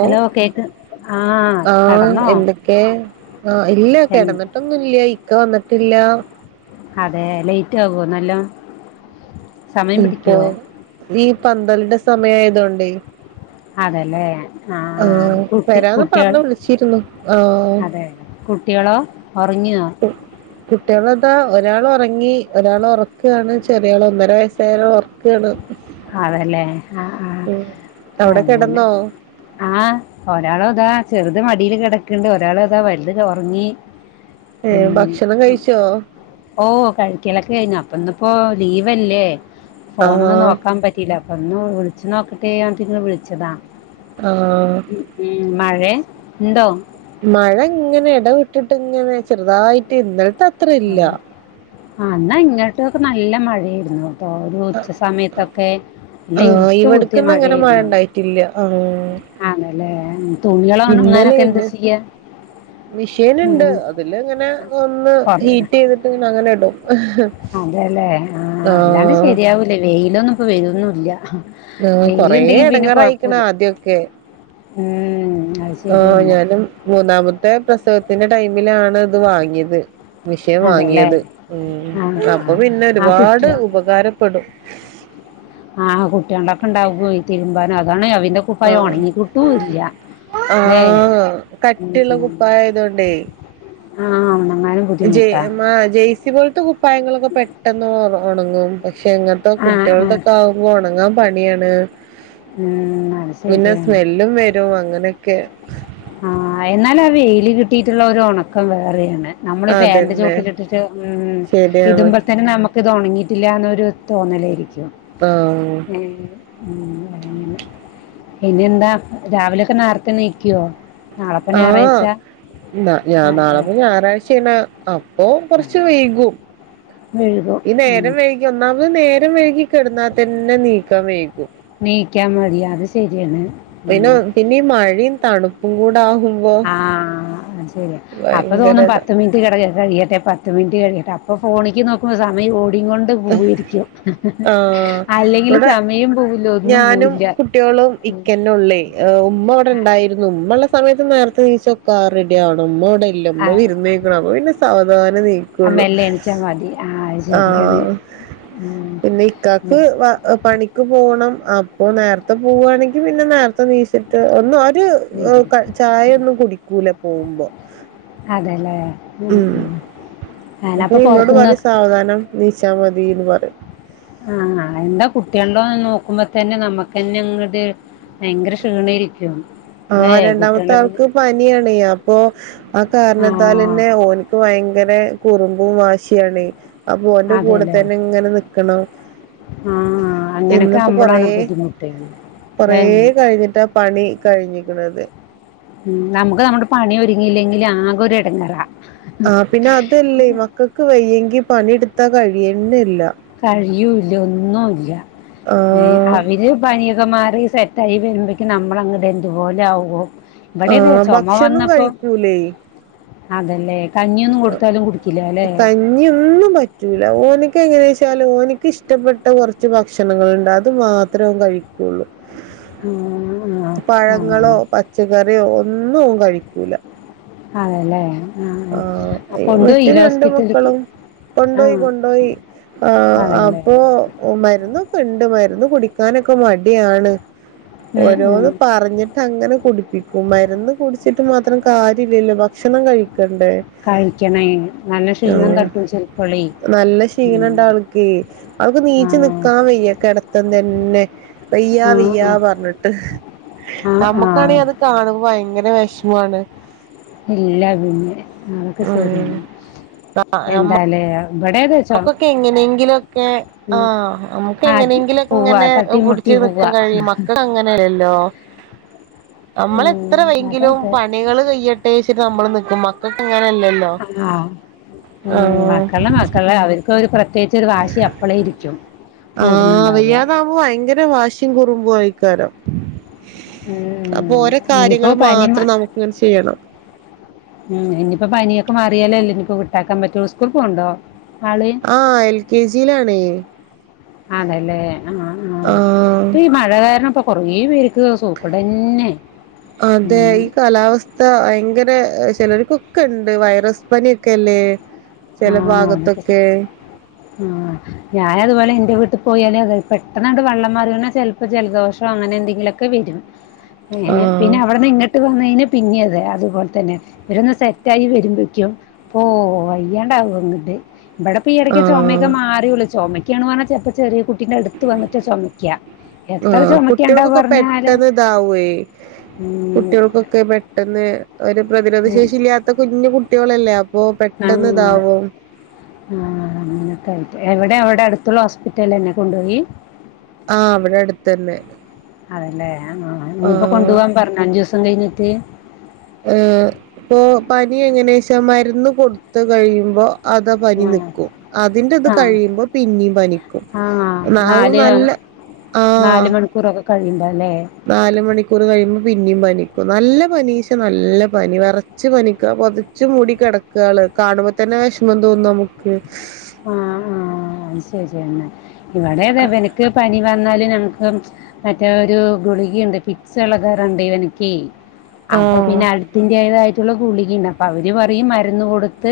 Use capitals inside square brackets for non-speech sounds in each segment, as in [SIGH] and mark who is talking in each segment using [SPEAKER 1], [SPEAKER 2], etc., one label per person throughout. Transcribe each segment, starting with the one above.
[SPEAKER 1] Hello കേക്ക് ആഹ്
[SPEAKER 2] ആഹ്
[SPEAKER 1] കടന്നോ
[SPEAKER 2] എന്തൊക്കെ? ആഹ് ഇല്ല
[SPEAKER 1] എ
[SPEAKER 2] കിടന്നിട്ടൊന്നുല്യ ഇക്ക വന്നിട്ടില്ല
[SPEAKER 1] അതെ ലേറ്റ് ആവോ നല്ലോം
[SPEAKER 2] ഇപ്പൊ വീ പന്തൽന്റെ സമയായതോണ്ടേ
[SPEAKER 1] അതെലേ
[SPEAKER 2] ആഹ് വരാന്ന് പർഞ്ഞ് വിളിച്ചിരുന്നു ആഹ്
[SPEAKER 1] അതെ കുട്ടികളോ ഒർങ്ങിയോ?
[SPEAKER 2] [UNINTELLIGIBLE] കുട്ട്യേളതാ ഒരാൾ ഒറങ്ങി ഒരാൾ ഒറക്കാണ് ചെറിയാൾ ഒന്നര വയസ്സായൊരാൾ ഒർ ഒറക്കാണ്
[SPEAKER 1] അതെലെ ആ ആ
[SPEAKER 2] അവിടെ
[SPEAKER 1] അങ്ങനെ
[SPEAKER 2] കിടന്നോ
[SPEAKER 1] ആഹ് ഒരാളതാ ചെറുത് മടില് കിടക്ക്ണ്ട് ഒരാൾ അതാ വലിത് ഉറങ്ങി.
[SPEAKER 2] ഏഹ് ഭക്ഷണം കഴിച്ചോ?
[SPEAKER 1] ഓഹ് കഴിക്കലൊക്കെ കഴിഞ്ഞു അപ്പ ഇന്നിപ്പോ ലീവല്ലേ
[SPEAKER 2] ആഹ്
[SPEAKER 1] ഫോണോന്ന് നോക്ക അം പറ്റിലാ അപ്പൊ ഒന്ന് വിളിച്ച് നോക്കട്ടെന്ന് എന്നിട്ടങ്ങ് വിളിച്ചതാ
[SPEAKER 2] ആഹ്
[SPEAKER 1] മ് മഴേ ഇണ്ടോ?
[SPEAKER 2] മഴ ഇങ്ങനെ ഇടവിട്ടിങ്ങനെ ചെറുതായിട്ട് ഇന്നലത്തെത്ര ഇല്ല
[SPEAKER 1] ആഹ് ന്നാ ഇങ്ങോട്ടൊക്കെ നല്ല മഴെയിരുന്നു. ഇപ്പോ ഒരു ഉച്ച സമയത്തൊക്കെ നല്ല ഇറുട്ട് കുത്തിയ മഴെയിരുന്നു
[SPEAKER 2] ട്ടില്ല ആഹ
[SPEAKER 1] ആണല്ലേ തുണികളോണങ്ങാനൊക്കെ എന്താ ചെയ്യാ
[SPEAKER 2] മിഷീൻ ഇണ്ട്
[SPEAKER 1] ഉം
[SPEAKER 2] അതില് ഇങ്ങനെ ഒന്ന് ഹീറ്റ് ചെയ്തിട്ട് അങ്ങനെ ഇടും
[SPEAKER 1] അതെല്ലെ ആഹ അല്ലാണ്ട്
[SPEAKER 2] ആഹ്
[SPEAKER 1] ശെരിയാവൂലേ വെയിലൊന്നും ഇപ്പ വരന്നൂല്ല.
[SPEAKER 2] കൊറേ ഇടങ്കാർയിക്കണ് ആദ്യാക്കെ
[SPEAKER 1] ഉം അത്
[SPEAKER 2] ആഹ്
[SPEAKER 1] ശരിയാണ്
[SPEAKER 2] ഞാനും മൂന്നാമത്തെ പ്രസവത്തിന്റെ ടൈമിലാണ് ഇത് വാങ്ങിയത്
[SPEAKER 1] അതെല്ലേ
[SPEAKER 2] മിഷൻവാങ്ങിയത് ഉം
[SPEAKER 1] ആഹ്
[SPEAKER 2] അപ്പൊ പിന്നെ
[SPEAKER 1] ആ
[SPEAKER 2] ഒരുപാട്
[SPEAKER 1] കുട്ടികൾ
[SPEAKER 2] ഉപകാരപ്പെടും
[SPEAKER 1] ആഹ് കുട്ടികളൊക്കെ ഇണ്ടാവകോയി തിരുമ്പാനും അതാണ് അവന്റെ കുപ്പായ
[SPEAKER 2] ആഹ്
[SPEAKER 1] ഉണങ്ങിക്കിട്ടുല്ല
[SPEAKER 2] ആഹ് കട്ടിള്ള കുപ്പായായ തോണ്ടേ
[SPEAKER 1] ആഹ് ഒണങ്ങാനും
[SPEAKER 2] ജെയ ജെയ്സി പോലത്തെ കുപ്പായങ്ങളൊക്കെ പെട്ടെന്ന് ഉണങ്ങും പക്ഷെ എങ്ങനത്തെ
[SPEAKER 1] ആ ആ
[SPEAKER 2] കുട്ടികളുടെക്കെ ആകുമ്പോ ഉണങ്ങാൻ പണിയാണ്
[SPEAKER 1] ഉം, അത്
[SPEAKER 2] പിന്നെ
[SPEAKER 1] ശരിയാണ്
[SPEAKER 2] സ്മെല്ലും വരും അങ്ങനെയൊക്കെ
[SPEAKER 1] ആഹ എന്നാല ആ വേയില് കിട്ടിയിട്ടുള്ള ഒരു ഉണക്കം വേറെയാണ് നമ്മള് പേൻന്റെ
[SPEAKER 2] അതന്നെ
[SPEAKER 1] ചോട്ടില ഇട്ടിട്ട് ഉം
[SPEAKER 2] ശരിയാണ്
[SPEAKER 1] ഇതമ്പോൾ തന്നെ നമുക്ക് ഒണങ്ങിയിട്ടില്ലന്നൊരും തോന്നലായിരിക്കും
[SPEAKER 2] ആഹ്
[SPEAKER 1] ഉം പിന്നെ എന്താ രാവിലൊക്കെ നേർത്തെ എണീക്കുവോ
[SPEAKER 2] ആഹ് എന്നാ ഞാൻ
[SPEAKER 1] അതെ
[SPEAKER 2] നാളെ ഞായറാഴ്ചയാണ് ആ ഓ ൻകൊറച്ച് വൈകും
[SPEAKER 1] വഴുകും
[SPEAKER 2] ഈ
[SPEAKER 1] ഉം.
[SPEAKER 2] നേരം വൈ ഈ ഒന്നാമത് നേരം വൈകി കെടന്നാ തന്നെ നീക്കാം വൈകും
[SPEAKER 1] നീയ്ക്കാം മടിയാ അത് ശരിയാണ് ഉം.
[SPEAKER 2] പിന്നെ പിന്നെ ഈ മഴിം തണുപ്പും കൂടാകു
[SPEAKER 1] ആഹ ശരി അപ്പൊ തോന്നും
[SPEAKER 2] ഭയങ്കരതാ
[SPEAKER 1] പത്ത് മിനിറ്റ് കിട കഴിയട്ടെ പത്ത് മിനിറ്റ് കഴിയട്ടെ അപ്പോ ഫോണിക്ക് നോക്കുമ്പോൾ സമയ ഓടികൊണ്ട് പോയിരിക്കും
[SPEAKER 2] ആഹ്
[SPEAKER 1] അല്ലെങ്കിൽ
[SPEAKER 2] ഇവിടെ
[SPEAKER 1] സമയം പോവില്ല ഒന്നും
[SPEAKER 2] ഞാനും
[SPEAKER 1] പോവില്ല
[SPEAKER 2] കുട്ടികളും ഇക്കന്നെ ഉമ്മ അവിടെണ്ടായിരുന്നു ഉമ്മ ഉള്ള സമയത്ത് നേരത്തെനെച്ച റെഡി ആവണം ഉമ്മട ഇല്ല നമ്മ വിരുന്നക്ക അപ്പ പിന്നെ സവാദാനെണിക്കും
[SPEAKER 1] ആ മെല്ലെ എണിച്ചാ മതി ആഹ് ശരിയാണ്
[SPEAKER 2] ആഹ്
[SPEAKER 1] ഉം
[SPEAKER 2] പിന്നെ ഇക്കാക്ക് പണിക്ക് പോണം അപ്പോ നേരത്തെ പോവാണെങ്കിൽ പിന്നെ നേരത്തെ നീച്ചിട്ട് ചായൊന്നും കുടിക്കൂല പോകുമ്പോ
[SPEAKER 1] അതെല്ലേ ഉം ഉം അനപ്പൊ പൊറത്തുന്ന്
[SPEAKER 2] സാവാദാനം നീച്ചാ മതിന്ന് പറയും
[SPEAKER 1] ആഹ് അന്റെ കുട്ടിൾതെ നോക്കുമ്പോ തന്നെ നമ്മുക്കന്നെ ഇങ്ങട് ഭയങ്കര ക്ഷീണായിരിക്കും ല്ലേ
[SPEAKER 2] ആഹ് രണ്ടാമത്തെ
[SPEAKER 1] കുട്ടികളുടെ പിന്നെ
[SPEAKER 2] ആൾക്ക് പനിയാണ് അപ്പൊ ആ കാരണത്താൽ
[SPEAKER 1] ആഹ്
[SPEAKER 2] തന്നെ ഓന് ഇപ്പം ഭയങ്കര കുറുമ്പും വാശിയാണ് അപ്പോ ഓന്റെ കൂടെ
[SPEAKER 1] അതെല്ലേ
[SPEAKER 2] തന്നെ ഇങ്ങനെ നിക്കണം
[SPEAKER 1] ആ
[SPEAKER 2] ഇന്ന്
[SPEAKER 1] അങ്ങനെയൊക്കെ
[SPEAKER 2] ഇപ്പോ കൊറേ
[SPEAKER 1] ആകുമ്പോഴാണ് ബുദ്ധിമുട്ട്
[SPEAKER 2] കൊറേ
[SPEAKER 1] അല്ലേ
[SPEAKER 2] കഴിഞ്ഞിട്ടാ പണി കഴിഞ്ഞിക്കിണത്
[SPEAKER 1] ഉം നമുക്ക് നമ്മുടെ പണി ഒരുങ്ങിയില്ലെങ്കിൽ ആകെ ഒരു എടങ്ങേറ
[SPEAKER 2] ആ പിന്നെ അതല്ലേ മക്കക്ക് വയ്യെങ്കി പണിയെടുത്താ കഴിയുന്നില്ല
[SPEAKER 1] കഴിയൂല്ല ഒന്നുല്ല
[SPEAKER 2] ആഹ്
[SPEAKER 1] അവര് പനിയൊക്കെ മാറി സെറ്റായി വരുമ്പേക്കും നമ്മള് അങ്ങ് എന്തുപോലെ ആവോ
[SPEAKER 2] ആ
[SPEAKER 1] ഇവിടെതേ ചൊമ
[SPEAKER 2] ഭക്ഷണം
[SPEAKER 1] വന്നപ്പോ
[SPEAKER 2] കഴിക്കൂലേ
[SPEAKER 1] അതല്ലേ കഞ്ഞിയൊന്നും കൊടുത്താലും കുടിക്കൂലല്ലേ
[SPEAKER 2] നിയൊന്നും പറ്റൂല ഓന്ക്ക് എങ്ങനെയാ വച്ചാല് ഓന്ക്ക് ഇഷ്ടപ്പെട്ട കൊറച്ച് ഭക്ഷണങ്ങളുണ്ട് അത് മാ ത്രം കഴിക്കുള്ളൂ
[SPEAKER 1] ആ, ആ,
[SPEAKER 2] പഴങ്ങളോ
[SPEAKER 1] അങ്ങനെ
[SPEAKER 2] പച്ചക്കറിയോ ഒന്നും ഓൻ കഴിക്കൂല
[SPEAKER 1] അതെല്ലേ
[SPEAKER 2] ആഹ് ഏഹ് മറ്റേ രണ്ട്
[SPEAKER 1] ഹോസ്പിറ്റലിലേക്ക്
[SPEAKER 2] മക്കളും
[SPEAKER 1] ആ
[SPEAKER 2] കൊണ്ടോയി കൊണ്ടോയി ആഹ്
[SPEAKER 1] അതല്ലേ
[SPEAKER 2] അപ്പോ ഓ മരുന്നൊക്കെ ഉണ്ട് മരുന്ന് കുടിക്കാനൊക്കെ മടിയാണ്
[SPEAKER 1] ഉം, ഉം.
[SPEAKER 2] ഓരോന്ന് പറഞ്ഞിട്ട് അങ്ങനെ കുടിപ്പിക്കും മരുന്ന് കുടിച്ചിട്ട് മാത്രം കാര്യ ഇില്ലല്ലോ ഭക്ഷണം കഴിക്കണ്ടേ
[SPEAKER 1] കഴിക്കണേ നല്ല
[SPEAKER 2] ആ
[SPEAKER 1] ക്ഷീണം തട്ടു ചെലപ്പൊളി
[SPEAKER 2] നല്ല ക്ഷീണം ഇണ്ടവക്കേ അവൾക്ക് നീച്ച്
[SPEAKER 1] ആണോ
[SPEAKER 2] നിക്കാൻ വയ്യ കെടത്തം തന്നെ വയ്യ വയ്യാ പറഞ്ഞിട്ട്
[SPEAKER 1] ആ ആ ആ ആ
[SPEAKER 2] നമ്മക്കാണെ അത് കാണുമ്പോ ഭയങ്കര വെഷമാണ്
[SPEAKER 1] ഇല്ലാ പിന്നെ അതൊക്കെ
[SPEAKER 2] ഉം
[SPEAKER 1] ശരിയാണ് എന്താലേ ഇവിടതെ
[SPEAKER 2] ഓക്കൊക്കെ എങ്ങനെയെങ്കിലുവൊക്കെ ആഹ നമുക്ക്
[SPEAKER 1] ആ
[SPEAKER 2] എങ്ങനെയെങ്കിലും
[SPEAKER 1] പോവാ
[SPEAKER 2] എങ്ങനെ
[SPEAKER 1] തട്ടിമുട്ടി
[SPEAKER 2] പിടിച്ച
[SPEAKER 1] പോവാ
[SPEAKER 2] നിക്കാൻ കഴിയും മക്കൾ അങ്ങനെയല്ലല്ലോ നമ്മളെത്ര
[SPEAKER 1] ഉം,
[SPEAKER 2] വയ്യെങ്കിലും
[SPEAKER 1] അതതെ
[SPEAKER 2] പണികള് കയ്യ ത്തേച്ചിട്ട് നമ്മള് നിക്കും മക്കൾക്ക് ഇങ്ങനെയല്ലല്ലോ
[SPEAKER 1] ആഹ് ഉം മക്കള മക്കള് അവർക്ക് ഒരു പ്രത്യേക ചെറ വാശി അപ്പോളേ ഇരിക്കും
[SPEAKER 2] ആഹ്
[SPEAKER 1] കൂടുന്നുണ്ടാവുക
[SPEAKER 2] വയ്യാതാവുമ്പോ ഭയങ്കര വാശ്യം കുറുമ്പ് ഴിക്കാരം അപ്പൊ
[SPEAKER 1] ഉം,
[SPEAKER 2] ഓരോ
[SPEAKER 1] ഇനിയിപ്പോ
[SPEAKER 2] കാര്യങ്ങളും
[SPEAKER 1] പനി
[SPEAKER 2] മാത്രം
[SPEAKER 1] മ-
[SPEAKER 2] നമുക്ക്ങ്ങനെ ചെയ്യണം
[SPEAKER 1] ഉം ഇനിയിപ്പോ പനിയൊക്കെ മാറിയാലോല്ലേ ഇനിയിപ്പോ വിട്ടാക്കാൻ പറ്റുള്ളൂ സ്കൂൾ പോണ്ടോ ആള്
[SPEAKER 2] ആഹ് എൽ കെ ജിയിലാണ്
[SPEAKER 1] അണല്ലേ ആഹ് ആഹ്
[SPEAKER 2] ആഹ്
[SPEAKER 1] ഇപ്പൊ ഈ മഴ കാരണം ഇപ്പൊ കൊറേ പേര്ക്ക് സൂക്കേടന്നെ
[SPEAKER 2] അതെ ഈ കാലാവസ്ഥ ഭയങ്കര ചിലർക്കൊക്കെ ഉണ്ട് വൈറസ് പനിയൊക്കെല്ലേ ചില
[SPEAKER 1] ആഹ് അതൊക്കെ
[SPEAKER 2] ഭാഗത്തൊക്കെ
[SPEAKER 1] ആഹ് ഞാനതുപോലെ എന്റെ വീട്ടി പോയാലേ അതെ പെട്ടെന്ന്ണ്ട് വെള്ളം മാറിയോണ ചെൽ പ്പ ജലദോഷോ അങ്ങനെന്തെങ്കിലൊക്കെ വരും ഏഹ്ഏഹ്
[SPEAKER 2] ആഹ്
[SPEAKER 1] പിന്നെ അവിടുന്ന് ഇങ്ങട്ട് പോന്നഴിഞ്ഞ പിന്നിതെ അതുപോൽതന്നെ ഇവരൊന്ന് സെറ്റായി വരുമ്പയ്ക്കും ഓഹ് അയി വയ്യണ്ടാവും അങ്ങട് ഇവിടെ ഇപ്പ ഈ എടയ്ക്ക്
[SPEAKER 2] ആഹ്
[SPEAKER 1] ചൊമയൊക്കെ മാറിയുള്ളൂ ചൊമയ്ക്കാണ് പറഞ്ഞാൽ ചെലപ്പോ ചെറിയ കു പിന്നെ എടുത്ത് വന്നിട്ടാ ചൊമക്ക്യാ
[SPEAKER 2] ആഹ് കുട്ട്യോൾക്കൊക്കെ പെട്ടന്ന് ഇതാവേ
[SPEAKER 1] ഉം
[SPEAKER 2] കുട്ട്യോൾക്കൊ ഒക്കെ പെട്ടെന്ന് ഒരു പ്രതിരോധ
[SPEAKER 1] ഉം
[SPEAKER 2] ശേഷി ഇല്ല്യാത്ത കുഞ്ഞു കുട്ടികളല്ലേ ഓഹ് പെട്ടെന്ന്
[SPEAKER 1] ആഹ്
[SPEAKER 2] ഇതാവും
[SPEAKER 1] ആഹ് അങ്ങനോക്കെയായിട്ട് എവിടെ അവിടെ അടുത്തുള്ള ഹോസ്പിറ്റലന്നെ കൊണ്ടോയി
[SPEAKER 2] ആഹ് വിടെടുതന്നെ
[SPEAKER 1] അതല്ലേ ആഹ് ഞ്ഞിപ്പോ കൊണ്ടുവാൻ പറഞ്ഞോ അഞ്ചോസം കഴിഞ്ഞിട്ട്
[SPEAKER 2] ഏഹ് ഇപ്പൊ പനി എങ്ങനാച്ച മരുന്ന് കൊടുത്ത് കഴിയുമ്പോ അതാ പനി
[SPEAKER 1] ആഹ്
[SPEAKER 2] നിക്കും അതിന്റെ ഇത്
[SPEAKER 1] ആഹ്
[SPEAKER 2] കഴിയുമ്പോ പിന്നീം പനിക്കും
[SPEAKER 1] ആഹ്
[SPEAKER 2] നാവ്
[SPEAKER 1] നാല്
[SPEAKER 2] നല്ല ആഹ്
[SPEAKER 1] കണ്ടലേ
[SPEAKER 2] നാല് മണിക്കൂർ കഴിയുമ്പോ പിന്നിം പനിക്കും നല്ല പനീശ നല്ല പനി വറ ച്ച് പനിക്കാ പൊതച്ചു മുടി കെടക്കാള് കാണുമ്പോ തന്നെ വിഷമം തോന്നും നമുക്ക്
[SPEAKER 1] ആഹ് ആഹ് അഹ് ശരിന്നേ ഇവിടതാ വൻക്ക് പനി വന്നല് നമ്ക്ക് മറ്റേ ഒരു ഗുളികയിണ്ട് പിക്സ് എളകാറുണ്ട് ഇവനിക്കേ അപ്പൊ
[SPEAKER 2] ആഹ്
[SPEAKER 1] പിന്നെ അടുത്തിന്റേതായിട്ടുള്ള ഗുളിക ഇണ്ട് അപ്പ അവെര് പറയും മര്ന്ന് കൊട്ത്ത്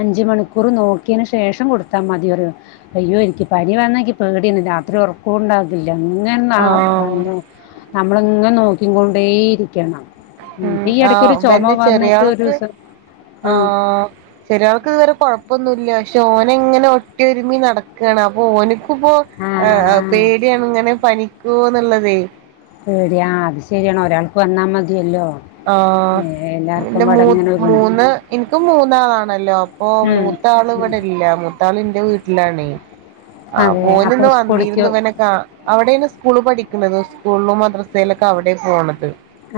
[SPEAKER 1] അഞ്ച് മണിക്കൂർ നോക്കിയെന് ശം ശേഷം കൊടുത്ത മതി പറയും അയ്യോ എനിക്ക് പനി വന്നാനിക്ക് പേടിയാണ് രാത്രി ഉറ ണ്ടാകത്തില്ല ഇങ്ങനെ
[SPEAKER 2] ആഹ്
[SPEAKER 1] നമ്മളിങ്ങനെ നോക്കിക്കൊണ്ടേയിരിക്കണം
[SPEAKER 2] ആഹ് ഇവന്റെ
[SPEAKER 1] ഒരു
[SPEAKER 2] ചെറിയാൾക്ക്
[SPEAKER 1] ദിവസം
[SPEAKER 2] ആ ചെറിയാൾക്ക് ഇതുവരെ കൊഴപ്പൊന്നും ഇല്ല പക്ഷെ ഓനിങ്ങനെ ഒട്ടിയൊരുമ്മി നടക്കാണ് അപ്പൊ ഓൻക്ക് ഇപ്പോ
[SPEAKER 1] ആ
[SPEAKER 2] ആഹ് ആഹ്
[SPEAKER 1] ആ
[SPEAKER 2] പേടിയാണ് ഇങ്ങനെ പനിക്കോന്ന് ഇള്ളതെ
[SPEAKER 1] പേടിയാ അത് ശരിയാണ് ഒരാൾക്ക് വന്നാ മതിയല്ലോ
[SPEAKER 2] ആഹ്
[SPEAKER 1] ഏ എല്ലാർക്കും
[SPEAKER 2] പിന്നെ
[SPEAKER 1] ഇവിടെ
[SPEAKER 2] മൂന്ന്
[SPEAKER 1] ഇങ്ങനെ ഒരുമിച്ച്
[SPEAKER 2] മൂന്ന് എനിക്ക് മൂന്നാണല്ലോ ഓ
[SPEAKER 1] ഉം ഉം
[SPEAKER 2] മൂത്താളിവിടില്ല മൂത്താൾ എന്റെ വീട്ടിലാണെ ആഹ്
[SPEAKER 1] അതെ
[SPEAKER 2] മോൻ
[SPEAKER 1] അപ്പൊ
[SPEAKER 2] ഇന്ന്
[SPEAKER 1] സ്കൂളിക്ക്
[SPEAKER 2] വന്നിര്ന്നു ഇവനെ കാ അവിടെണ് സ്കൂള് പഠിക്കണത് സ്കൂളും മദ്രസയിലൊക്കെ അവിടെ പോണത്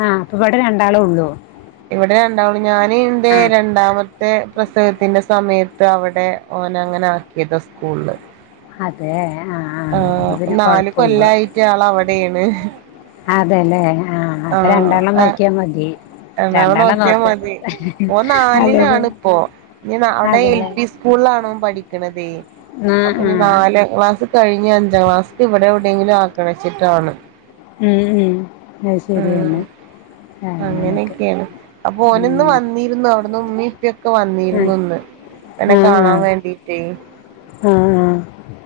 [SPEAKER 1] ആഹ് ഇപ്പ ഇവെടെ രണ്ടാളെ ഒള്ളു
[SPEAKER 2] ഇവിടെ രണ്ടാളും ഞാന് എന്റെ രണ്ടാമത്തെ മത്തെ പ്രസവത്തിന്റെ സമയത്ത് അവിടെ ഓനങ്ങനെ ആക്കിയതാ സ്കൂളില്
[SPEAKER 1] അതെ ആ ആ
[SPEAKER 2] ആഹ്
[SPEAKER 1] അപ്പൊ
[SPEAKER 2] അപ്പ
[SPEAKER 1] പിന്നെ
[SPEAKER 2] നാല്
[SPEAKER 1] കൊഴപ്പമില്ല
[SPEAKER 2] കൊല്ലായിട്ട് ആൾ അവിടെയാണ്
[SPEAKER 1] അതെല്ലേ ആ അപ്പൊ രണ്ടെണ്ണം നോക്കിയാൽ മതി
[SPEAKER 2] രണ്ടാമെത്
[SPEAKER 1] രണ്ടാളെ
[SPEAKER 2] നോക്കിയാ
[SPEAKER 1] നോക്ക്
[SPEAKER 2] മതി ഓൻ
[SPEAKER 1] അതെതെ
[SPEAKER 2] നാലിലാണ് ഇപ്പോ ഇഞ്ഞ് നാ അയുടെ എൽ
[SPEAKER 1] അതെല്ലേ
[SPEAKER 2] പി സ്കൂളിലാണവൻ പഠിക്കണതേ
[SPEAKER 1] ആ ആ
[SPEAKER 2] അപ്പൊനി നാലാം ക്ലാസ് കഴിഞ്ഞ അഞ്ചാം ക്ലാസില് ഇവിടെയെവിടെയങ്കിലും ആക്കണമെന്ന് വെച്ചിട്ടാണ്
[SPEAKER 1] ഉം ഉം അത്
[SPEAKER 2] ഉം
[SPEAKER 1] ശരിയാണ് അങ്ങനൊക്കെ
[SPEAKER 2] അങ്ങനെയൊക്കെ ആണ് അപ്പ ഓനിന്ന്
[SPEAKER 1] ഉം
[SPEAKER 2] വന്നി രുന്നു അവ്ട്ന്ന് ഉമ്മിം ഉപ്പിം ഒക്കെ
[SPEAKER 1] ആ
[SPEAKER 2] വന്നിരുന്നു ഇന്ന് എന്നെ കാണാൻ വേണ്ടിട്ടെയ്
[SPEAKER 1] ആഹ്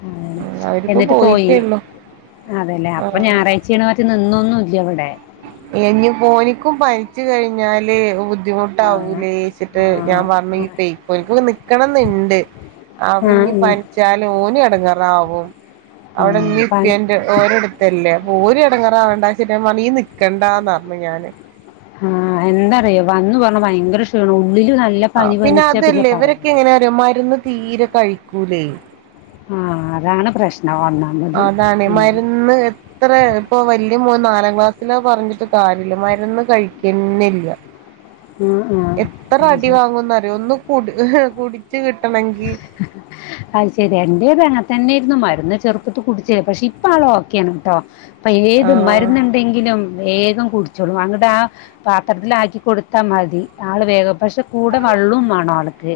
[SPEAKER 1] ആഹ്
[SPEAKER 2] അവരിപ്പോ
[SPEAKER 1] എന്നിട്ട് പോയി
[SPEAKER 2] പോയിട്ടേ ഉള്ളു
[SPEAKER 1] അതെല്ലേ അപ്പൊ
[SPEAKER 2] ആഹ്
[SPEAKER 1] ഞാറാഴ്ച്ച ച്ചീണം മാറ്റി നിന്നെയ് ഒന്നും ഇല്ല ഇവെടെ
[SPEAKER 2] ഇനിയിപ്പോ ഓനിക്കും പനിച്ചു കഴിഞ്ഞാല് ബു
[SPEAKER 1] ആ ആ
[SPEAKER 2] ബുദ്ധിമുട്ടാവൂലേച്ചിട്ട് ഞാൻ
[SPEAKER 1] ആ
[SPEAKER 2] പർണ് ഇയ്യ് പെയ്ക്കോ ഓൽക്ക് ഇപ്പം നിക്കെണംന്ന് ഇണ്ട്
[SPEAKER 1] ആ
[SPEAKER 2] അവനി
[SPEAKER 1] ഉം.
[SPEAKER 2] പനിച്ചാല് ഓന് എടങ്ങാറാവും
[SPEAKER 1] ആ പനി-
[SPEAKER 2] അവിടെന്നെപ്പന്റെ ഓരട്ത്തല്ലേ അപ്പൊ ഓരിക്ക്‌ എടങ്ങേറാവേണ്ടന്നു വെച്ചിട്ട് ഞാൻ പറഞ്ഞു നീ നിൽക്കണ്ടന്ന് പറഞ്ഞു ഞാന്
[SPEAKER 1] ആഹ് എന്താ അറിയോ വന്ന് പർണാ ഭയങ്കര ക്ഷീണും ഉള്ളിൽ നല്ല
[SPEAKER 2] ആഹ്
[SPEAKER 1] പനി
[SPEAKER 2] പിന്നെ
[SPEAKER 1] പനിച്ച
[SPEAKER 2] അത് അല്ലെയ് ഇവരൊക്കെ
[SPEAKER 1] പറയണ്ടോ
[SPEAKER 2] എങ്ങനെ അറിയോ മര്ന്ന് തീരെ കഴിക്കൂലെയ്
[SPEAKER 1] ആഹ് അതാണ് പ്രശ്നം വന്ന
[SPEAKER 2] അതാണെയ് മര്ന്ന് എപ്പ് അത്ര ഇപ്പൊ വല്യ മോൻ നാലാം ക്ലാസ്സില് പറഞ്ഞിട്ട് കാര്യല്ല്യ മരുന്ന് കഴിക്കന്യേയില്ല
[SPEAKER 1] ആ ആ
[SPEAKER 2] എത്ര
[SPEAKER 1] അത്
[SPEAKER 2] അടി
[SPEAKER 1] ശരി
[SPEAKER 2] വാങ്ങുന്നറിയോ ഒന്ന് കുടിച്ച് കിട്ടണെങ്കി
[SPEAKER 1] [UNINTELLIGIBLE] ഐശ്ശേരി എന്റെേതും അങ്ങനെത്തന്നെയായിരുന്നു മരുന്ന് ചെറുപ്പത്ത് കുടിച്ചെ പക്ഷെ ഇപ്പ ആള് ഓക്കെയാണ്‌ട്ടോ ഇപ്പൊ ഏത്
[SPEAKER 2] ആഹ്
[SPEAKER 1] മരുന്നുണ്ടെങ്കിലും വേഗം കുടിച്ചോളും അന്നിട്ട് ആ പാത്രത്തിലാക്കി കൊടുത്താ മതി ആള് വേഗം പക്ഷെ കൂടെ വെള്ളോം വേണോം ആൾക്ക്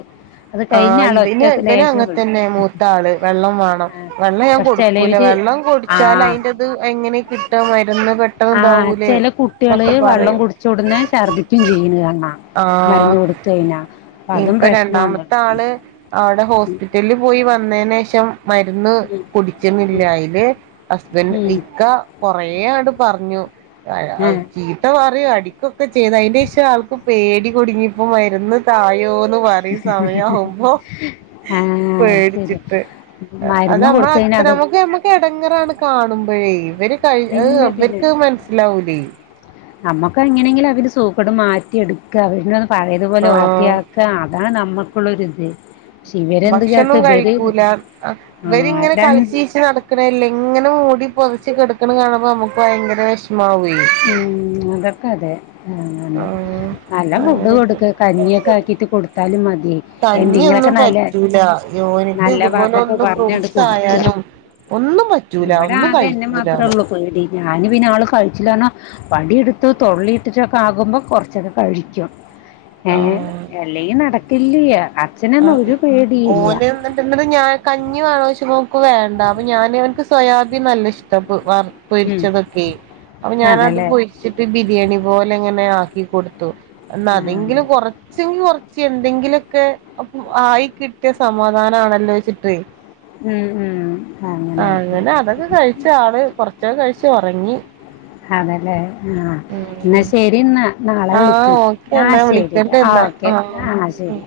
[SPEAKER 1] അത് കഴിഞ്ഞ ആൾ ഒറ്റ
[SPEAKER 2] പിന്നെ ഇബെൻ
[SPEAKER 1] ലേശം
[SPEAKER 2] അങ്ങെൻ
[SPEAKER 1] വെള്ളം
[SPEAKER 2] തെന്നെ മൂത്ത ആൾ വെള്ളം വാണം
[SPEAKER 1] ആ,
[SPEAKER 2] വെള്ളം ഞാൻ
[SPEAKER 1] പക്ഷെ
[SPEAKER 2] കൊടുക്കൂല
[SPEAKER 1] ചിലവര്
[SPEAKER 2] വെള്ളം
[SPEAKER 1] ആ
[SPEAKER 2] കുടിച്ചാല് അതിന്റെത് എങ്ങനെ കിട്ടുവാ മരുന്ന് പെട്ടെ
[SPEAKER 1] ആ ചെല കുട്ടികള് വെള്ളം കുടിച്ചോടനെ ഛർദ്ദിക്കേം ചെയ്യുന്ന കാണാം
[SPEAKER 2] ആഹ്
[SPEAKER 1] മരുന്ന് കൊടുത്തു കഴിഞ്ഞാ അപ്പൊ അതും
[SPEAKER 2] ഇപ്പൊ
[SPEAKER 1] പ്രശ്നമാണ്
[SPEAKER 2] രണ്ടാമത്തെ ആള് അയുടെ ഹോസ്പിറ്റെല്ൽ പോയി വന്നെയ്ന് ശേഷം മര്ന്ന്
[SPEAKER 1] ഉം,
[SPEAKER 2] കുടിക്ക്ണ് ഇല്ല
[SPEAKER 1] ഉം,
[SPEAKER 2] അയിൽ ഹസ്ബൻഡ്
[SPEAKER 1] ഉം,
[SPEAKER 2] ഇക്ക കൊറേ അങ്ങട് പറഞ്ഞു
[SPEAKER 1] ഉം.
[SPEAKER 2] അത്
[SPEAKER 1] ആ
[SPEAKER 2] ചെയ് ഇക്കാ പറയും അടിക്കുവോക്കെ ചെയ്ത് അയിന് ശേഷം ആൾക്ക് പേടി കുടുങ്ങിപ്പോ മരുന്ന് തായോ ന്നു പറി സമയാകുമ്പോ
[SPEAKER 1] ആഹ് അത് ശരി
[SPEAKER 2] പേടിച്ചിട്ട് അത്
[SPEAKER 1] മരുന്ന്
[SPEAKER 2] നമ്മെൾ
[SPEAKER 1] കൊടുത്ത് കഴിഞ്ഞാ
[SPEAKER 2] അത്ര
[SPEAKER 1] അത്
[SPEAKER 2] നമ്മെക്ക് നമ്മ ഇത് എടങ്ങേറാണ് കാണുമ്പഴേ ഇവര് കഴി അഹ്
[SPEAKER 1] ഇല്ല പിന്നെ
[SPEAKER 2] ഇവെര്ക്ക് അഹ് മൻസ്സിലാവൂലെയ്
[SPEAKER 1] നമ്മുക്ക് എങ്ങനെങ്കിലും അവരെ സോപ്പിട്ട് മാറ്റി എടുക്കം പിന്നെ പഴയതുപോലെ ഓക്കെ
[SPEAKER 2] ആഹ്
[SPEAKER 1] അതാണ് നമ്മുക്കുള്ളൊരു ഇത്
[SPEAKER 2] ഭക്ഷണം കഴിക്കൂല
[SPEAKER 1] ആഹ്
[SPEAKER 2] ഇവരിങ്ങനെ കളിച്ച്
[SPEAKER 1] രണ്ട്
[SPEAKER 2] ചിരിച് നടക്കു നടക്കണേല്ല എങ്ങനെ മൂടി പൊതച്ച് കിടക്കണ് കാണുമ്പോ നമുക്ക് ഭയങ്കര വിഷമാവേ
[SPEAKER 1] ഉം അതക്കാതെ അങ്ങനെ
[SPEAKER 2] ആഹ്
[SPEAKER 1] നല്ല ഫുഡ്
[SPEAKER 2] അങ്ങനെയൊക്കെ
[SPEAKER 1] കൊടുക്ക് കഞ്ഞിയൊക്കെ ആക്കീട്ട് കൊടുത്താലും മതി എന്തെങ്കിലുമൊക്കെ
[SPEAKER 2] കഞ്ഞിയൊന്നും
[SPEAKER 1] നല്ല
[SPEAKER 2] പറ്റൂല ഓന്ക്ക്
[SPEAKER 1] നല്ല
[SPEAKER 2] ഇതുപോലെ
[SPEAKER 1] വാക്കൊക്കെ
[SPEAKER 2] ഒന്ന്
[SPEAKER 1] പറഞ്ഞാണ്ട്
[SPEAKER 2] ഫ്രൂട്ട്സ്
[SPEAKER 1] കൊടുക്ക
[SPEAKER 2] ആയാലും ഒന്നും പറ്റൂല പറ്റൂല
[SPEAKER 1] ഇവിടെ
[SPEAKER 2] ഒന്നും
[SPEAKER 1] ആകെ എന്നെ
[SPEAKER 2] കഴിക്കൂല
[SPEAKER 1] മാത്രമേ
[SPEAKER 2] എന്ന്
[SPEAKER 1] ഉള്ളൂ പേടി ഞാൻ പിന്നെ ആള് കളിച്ചില്ല വടിയെടുത്തൊ തൊള്ളിയിട്ടിട്ടൊക്കെ ആകുമ്പോ കുറച്ചൊക്കെ കഴിക്കും ഏ
[SPEAKER 2] ആഹ്
[SPEAKER 1] അല്ലെങ്കിൽ നടക്കില്ല്യാ അച്ഛനൊന്നും ഒരു പേടിയില്ല
[SPEAKER 2] പറ്റുന്നദ് ഞാൻ കഞ്ഞി വേണോയ്‌ച്ചുമ്പോ ഓന്ക് വേണ്ട അപ്പ ഞാന്നിഇവൻക്ക് സോയാബീൻ നല്ല ഇഷ്ട അപ്പൊ വാ
[SPEAKER 1] ഉം
[SPEAKER 2] പൊരിച്ചതൊക്കെ അപ്പൊ ഞാനത്
[SPEAKER 1] അതല്ലേ
[SPEAKER 2] പൊരിച്ചിട്ട് ബിരിയാണി പോലെ ഇങ്ങനെ ആക്കി കൊടുത്തു എന്ന
[SPEAKER 1] ആ
[SPEAKER 2] അതെങ്കിലും കൊറച്ചെങ്കി കൊറച്ച് എന്തെങ്കിലും ഒക്കെ അപ്പം ആയി കിട്ടിയ സമാധാനമാണല്ലോ ചിട്ട്
[SPEAKER 1] ഉം ഉം അങ്ങനായിട്ട്
[SPEAKER 2] അങ്ങനെ അതൊക്കെ കഴിച്ച ആള് കൊറച്ചൊക്കെ കഴിച്ചു ഒറങ്ങി
[SPEAKER 1] അതല്ലേ ആഹ എന്നാ
[SPEAKER 2] ഉം
[SPEAKER 1] ശരി എന്നാ നാളെ
[SPEAKER 2] ആഹ്
[SPEAKER 1] വിളിക്കി
[SPEAKER 2] ഓക്കെ
[SPEAKER 1] ആഹ
[SPEAKER 2] എന്നാ
[SPEAKER 1] ശരിട്ട്
[SPEAKER 2] വിളിക്കണ്ട്
[SPEAKER 1] ആഹ്
[SPEAKER 2] എന്നാ
[SPEAKER 1] ഓക്കെ ആഹ
[SPEAKER 2] ഓക്കെ
[SPEAKER 1] ശരി